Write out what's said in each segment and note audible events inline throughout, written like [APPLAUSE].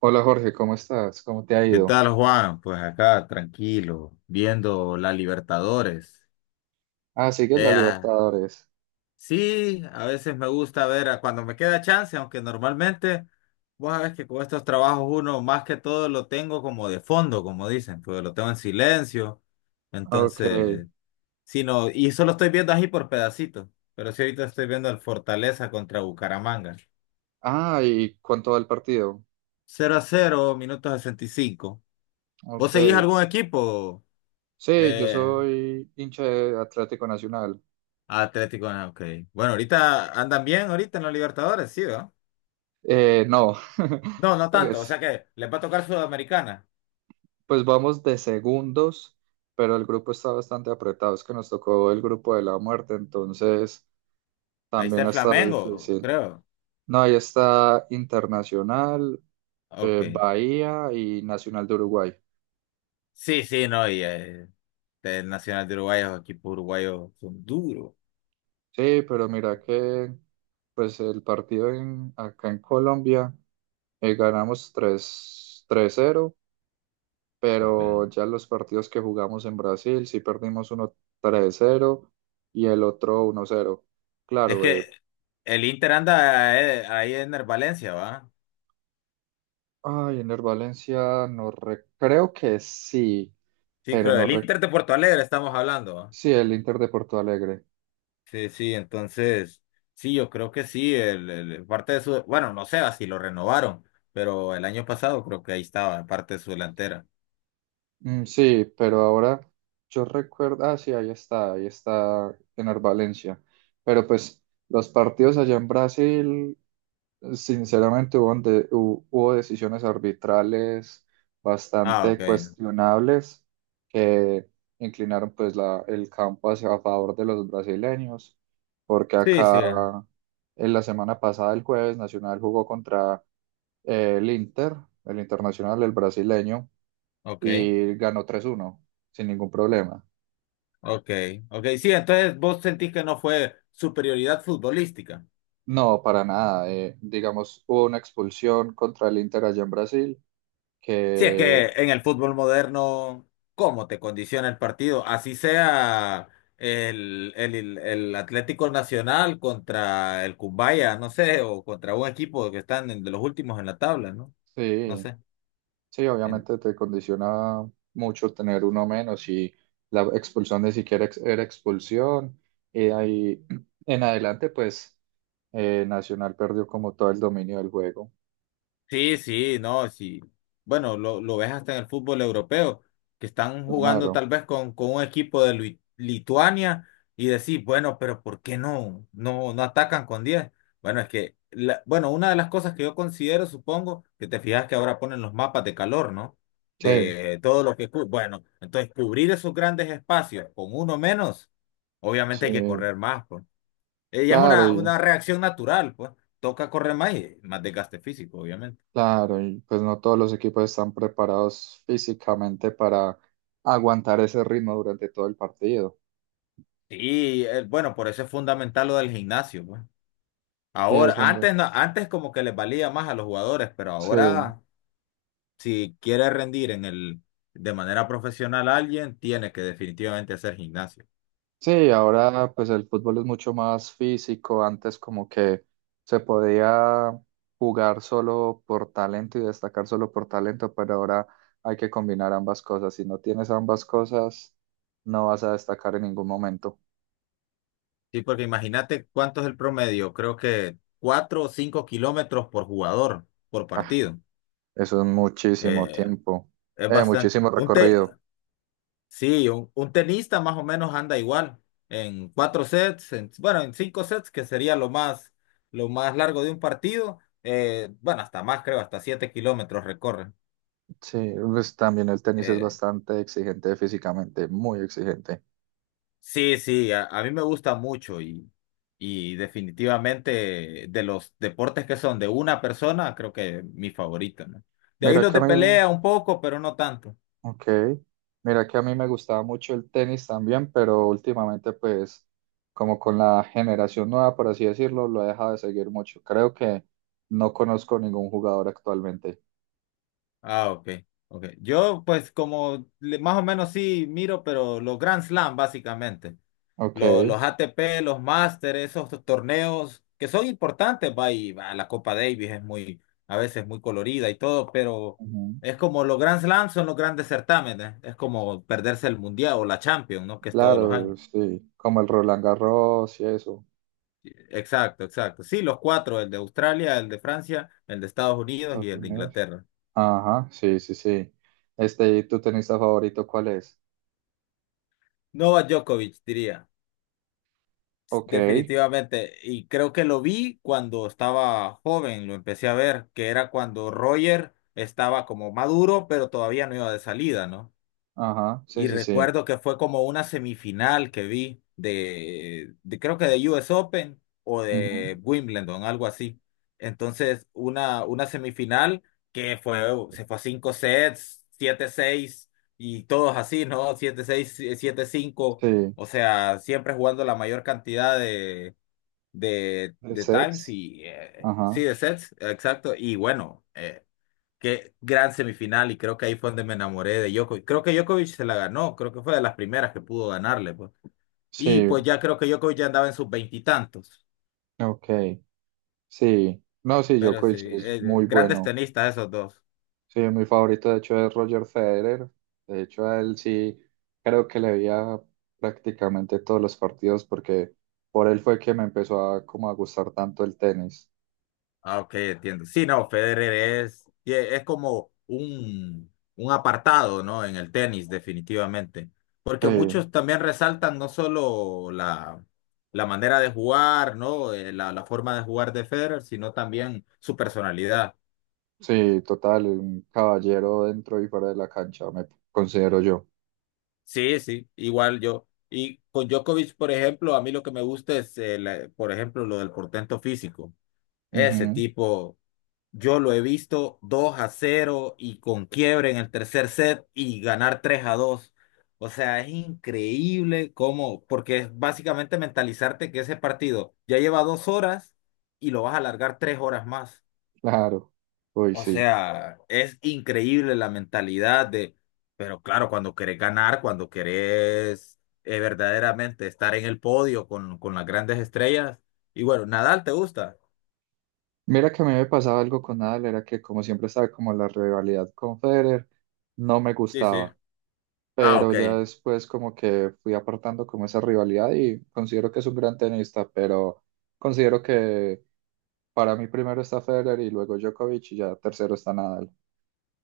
Hola Jorge, ¿cómo estás? ¿Cómo te ha ¿Qué ido? tal, Juan? Pues acá, tranquilo, viendo la Libertadores. Ah, sigues la Eh, ah, Libertadores. sí, a veces me gusta cuando me queda chance, aunque normalmente, vos sabés que con estos trabajos uno más que todo lo tengo como de fondo, como dicen, pues lo tengo en silencio. Ok. Entonces, sí, no, y solo estoy viendo así por pedacitos, pero sí ahorita estoy viendo el Fortaleza contra Bucaramanga. Ah, ¿y cuánto va el partido? Cero a 0, minuto 65. ¿Vos Ok. seguís algún equipo? Sí, yo Eh, soy hincha de Atlético Nacional. Ah, Atlético, ok. Bueno, ahorita andan bien, ahorita en los Libertadores, sí, ¿verdad? No, No, no [LAUGHS] tanto, o sea pues, que les va a tocar Sudamericana. pues vamos de segundos, pero el grupo está bastante apretado. Es que nos tocó el grupo de la muerte, entonces Ahí está también ha el estado Flamengo, difícil. creo. No, ahí está Internacional, Ok. Bahía y Nacional de Uruguay. Sí, sí, no, el Nacional de Uruguay, los equipos uruguayos son duros. Sí, pero mira que pues el partido acá en Colombia ganamos tres cero, pero Ok. ya los partidos que jugamos en Brasil sí perdimos uno 3-0 y el otro 1-0. Es Claro, que eh, el Inter anda ahí en el Valencia, ¿va? ay, en el Valencia no re- creo que sí, Sí, pero creo, no el re- Inter de Porto Alegre estamos hablando. sí, el Inter de Porto Alegre. Sí, sí, entonces, sí, yo creo que sí, parte de su, bueno, no sé si lo renovaron, pero el año pasado creo que ahí estaba, parte de su delantera. Sí, pero ahora yo recuerdo, ah, sí, ahí está en Valencia. Pero pues los partidos allá en Brasil, sinceramente hubo decisiones arbitrales Ah, bastante ok. cuestionables que inclinaron pues el campo hacia a favor de los brasileños, porque Sí, sí, acá en la semana pasada, el jueves, Nacional jugó contra el Inter, el Internacional, el brasileño ok, y ganó 3-1 sin ningún problema. ok, ok, sí, entonces vos sentís que no fue superioridad futbolística. No, para nada. Digamos, hubo una expulsión contra el Inter allá en Brasil, Si es que que en el fútbol moderno, ¿cómo te condiciona el partido? Así sea el Atlético Nacional contra el Cumbaya, no sé, o contra un equipo que de los últimos en la tabla, ¿no? No sí, sé. sí, En- obviamente te condiciona mucho tener uno menos y la expulsión ni siquiera ex- era expulsión. Y de ahí [CLEARS THROAT] en adelante, pues Nacional perdió como todo el dominio del juego. Sí, sí, no, sí. Bueno, lo ves hasta en el fútbol europeo, que están jugando Claro, tal vez con un equipo de Lituania y decís, bueno, pero ¿por qué no, no, no atacan con diez? Bueno, es que, bueno, una de las cosas que yo considero, supongo, que te fijas que ahora ponen los mapas de calor, ¿no? sí, De todo lo que... Bueno, entonces cubrir esos grandes espacios con uno menos, sí, obviamente hay que correr más, pues. Ella es claro. una reacción natural, pues. Toca correr más y más desgaste físico, obviamente. Claro, y pues no todos los equipos están preparados físicamente para aguantar ese ritmo durante todo el partido. Sí, bueno, por eso es fundamental lo del gimnasio, pues. Sí, Ahora, es un... antes no, antes como que les valía más a los jugadores, pero Sí, ahora si quiere rendir en el de manera profesional a alguien, tiene que definitivamente hacer gimnasio. sí, ahora pues el fútbol es mucho más físico. Antes como que se podía jugar solo por talento y destacar solo por talento, pero ahora hay que combinar ambas cosas. Si no tienes ambas cosas, no vas a destacar en ningún momento. Sí, porque imagínate cuánto es el promedio, creo que 4 o 5 kilómetros por jugador, por Ah, partido. eso es muchísimo Eh, tiempo, es bastante. muchísimo Un te- recorrido. Sí, un tenista más o menos anda igual, en 4 sets, bueno, en 5 sets, que sería lo más largo de un partido, bueno, hasta más creo, hasta 7 kilómetros recorren. Sí, pues también el tenis es Eh, bastante exigente físicamente, muy exigente. sí, sí, a mí me gusta mucho y definitivamente de los deportes que son de una persona, creo que mi favorito, ¿no? De ahí Mira los que a de mí, pelea un poco, pero no tanto. ok, mira que a mí me gustaba mucho el tenis también, pero últimamente pues como con la generación nueva, por así decirlo, lo he dejado de seguir mucho. Creo que no conozco ningún jugador actualmente. Ah, ok. Ok. Yo pues más o menos sí miro, pero los Grand Slam básicamente. Ok, Los ATP, los Masters, esos torneos que son importantes, va, y va, la Copa Davis es muy, a veces muy colorida y todo, pero ujú. es como los Grand Slams son los grandes certámenes, es como perderse el Mundial o la Champions, ¿no? Que es todos los Claro, años. sí, como el Roland Garros y eso. Exacto, exacto. Sí, los cuatro, el de Australia, el de Francia, el de Estados Unidos y Estados el de Unidos. Inglaterra. Ajá, sí, sí, sí. Este, ¿y tu tenista favorito cuál es? Novak Djokovic, diría. Ok. Definitivamente, y creo que lo vi cuando estaba joven, lo empecé a ver, que era cuando Roger estaba como maduro, pero todavía no iba de salida, ¿no? Ajá, sí, Y sí, sí. recuerdo que fue como una semifinal que vi de creo que de US Open o Ujú. de Wimbledon, algo así. Entonces, una semifinal que fue, se fue a 5 sets, siete, seis, y todos así, ¿no? Siete, seis, siete, cinco. Sí, O sea, siempre jugando la mayor cantidad de de de Times sets. y sí, Ajá, de Sets, exacto. Y bueno, qué gran semifinal y creo que ahí fue donde me enamoré de Djokovic. Creo que Djokovic se la ganó, creo que fue de las primeras que pudo ganarle, pues. Y sí, pues ya creo que Djokovic ya andaba en sus veintitantos, ok, sí. No, sí, pero sí, Djokovic es muy grandes bueno. tenistas esos dos. Sí, mi favorito, de hecho, es Roger Federer. De hecho, a él sí, creo que le veía prácticamente todos los partidos porque por él fue que me empezó a, como a gustar tanto el tenis. Ah, ok, entiendo. Sí, no, Federer es, y es como un apartado, ¿no? En el tenis, definitivamente. Sí, Porque muchos también resaltan no solo la, la manera de jugar, ¿no? La forma de jugar de Federer, sino también su personalidad. sí, total, un caballero dentro y fuera de la cancha, me considero yo. Sí, sí, igual yo. Y con Djokovic, por ejemplo, a mí lo que me gusta es, por ejemplo, lo del portento físico. Ese Ujú, tipo. Yo lo he visto 2 a cero y con quiebre en el tercer set y ganar 3 a dos. O sea, es increíble cómo, porque es básicamente mentalizarte que ese partido ya lleva 2 horas y lo vas a alargar 3 horas más. claro, uy, O sí. sea, es increíble la mentalidad de, pero claro, cuando querés ganar, cuando querés verdaderamente estar en el podio con las grandes estrellas. Y bueno, Nadal, ¿te gusta? Mira que a mí me pasaba algo con Nadal, era que como siempre estaba como la rivalidad con Federer, no me Sí, sí. gustaba, Ah, pero ok. ya después como que fui apartando como esa rivalidad y considero que es un gran tenista, pero considero que para mí primero está Federer y luego Djokovic y ya tercero está Nadal.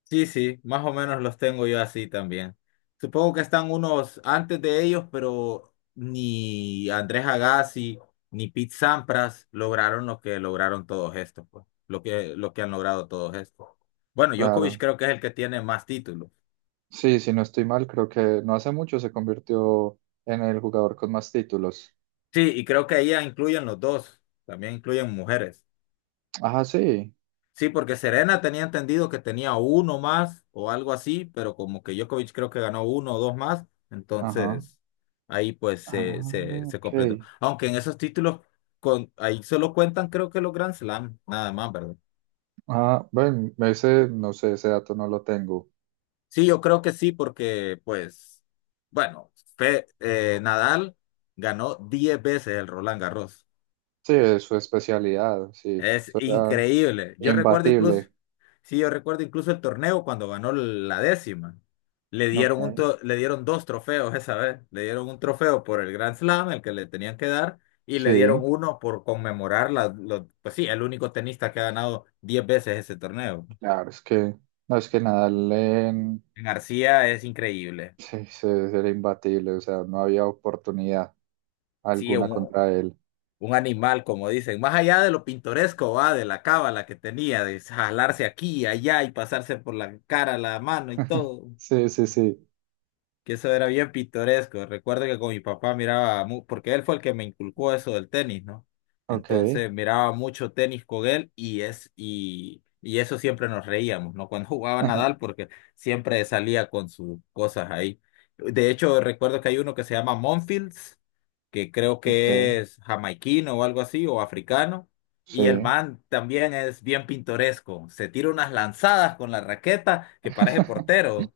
Sí, sí, más o menos los tengo yo así también. Supongo que están unos antes de ellos, pero ni Andrés Agassi ni Pete Sampras lograron lo que lograron todos estos, pues, lo que han logrado todos estos. Bueno, Djokovic Claro. creo que es el que tiene más títulos. Sí, si no estoy mal, creo que no hace mucho se convirtió en el jugador con más títulos. Sí, y creo que ahí ya incluyen los dos, también incluyen mujeres. Ajá, sí. Sí, porque Serena tenía entendido que tenía uno más o algo así, pero como que Djokovic creo que ganó uno o dos más, Ajá. entonces ahí pues Ah, se ok. completó. Aunque en esos títulos con, ahí solo cuentan creo que los Grand Slam, nada más, ¿verdad? Ah, bueno, ese, no sé, ese dato no lo tengo. Sí, yo creo que sí, porque pues, bueno, Nadal ganó 10 veces el Roland Garros. Sí, es su especialidad, sí, Es eso era increíble. Yo recuerdo incluso, imbatible. sí, yo recuerdo incluso el torneo cuando ganó la décima. Le Ok. dieron le dieron dos trofeos esa vez. Le dieron un trofeo por el Grand Slam, el que le tenían que dar, y le dieron Sí, uno por conmemorar pues sí, el único tenista que ha ganado 10 veces ese torneo. claro, es que, no es que Nadal en, García es increíble. sí, sí, era imbatible, o sea, no había oportunidad Sí, alguna contra él. un animal, como dicen. Más allá de lo pintoresco, va, de la cábala que tenía, de jalarse aquí y allá y pasarse por la cara, la mano y [LAUGHS] todo, Sí, sí, sí, que eso era bien pintoresco. Recuerdo que con mi papá miraba, porque él fue el que me inculcó eso del tenis, ¿no? ok, Entonces miraba mucho tenis con él y es y eso siempre nos reíamos, ¿no? Cuando [LAUGHS] jugaba Nadal, [LAUGHS] porque siempre salía con sus cosas ahí. De hecho, recuerdo que hay uno que se llama Monfils, que creo ok, que es jamaiquino o algo así, o africano. Y el sí. man también es bien pintoresco. Se tira unas lanzadas con la raqueta que parece [LAUGHS] portero.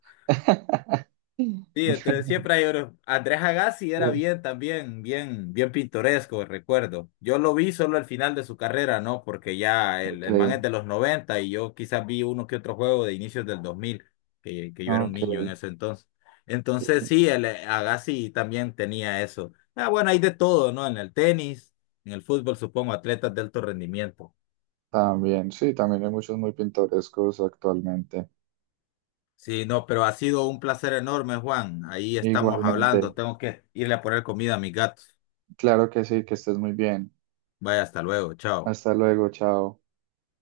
Sí, entonces siempre hay oro. Andrés Agassi Sí, era bien también, bien, bien pintoresco, recuerdo. Yo lo vi solo al final de su carrera, ¿no? Porque ya ok, el man es de los 90 y yo quizás vi uno que otro juego de inicios del dos mil, que yo era un niño en ok. ese entonces. Entonces Y sí, el Agassi también tenía eso. Ah, bueno, hay de todo, ¿no? En el tenis, en el fútbol, supongo, atletas de alto rendimiento. también, sí, también hay muchos muy pintorescos actualmente. Sí, no, pero ha sido un placer enorme, Juan. Ahí estamos Igualmente, hablando. Tengo que irle a poner comida a mis gatos. claro que sí, que estés muy bien. Vaya, hasta luego, chao. Hasta luego, chao.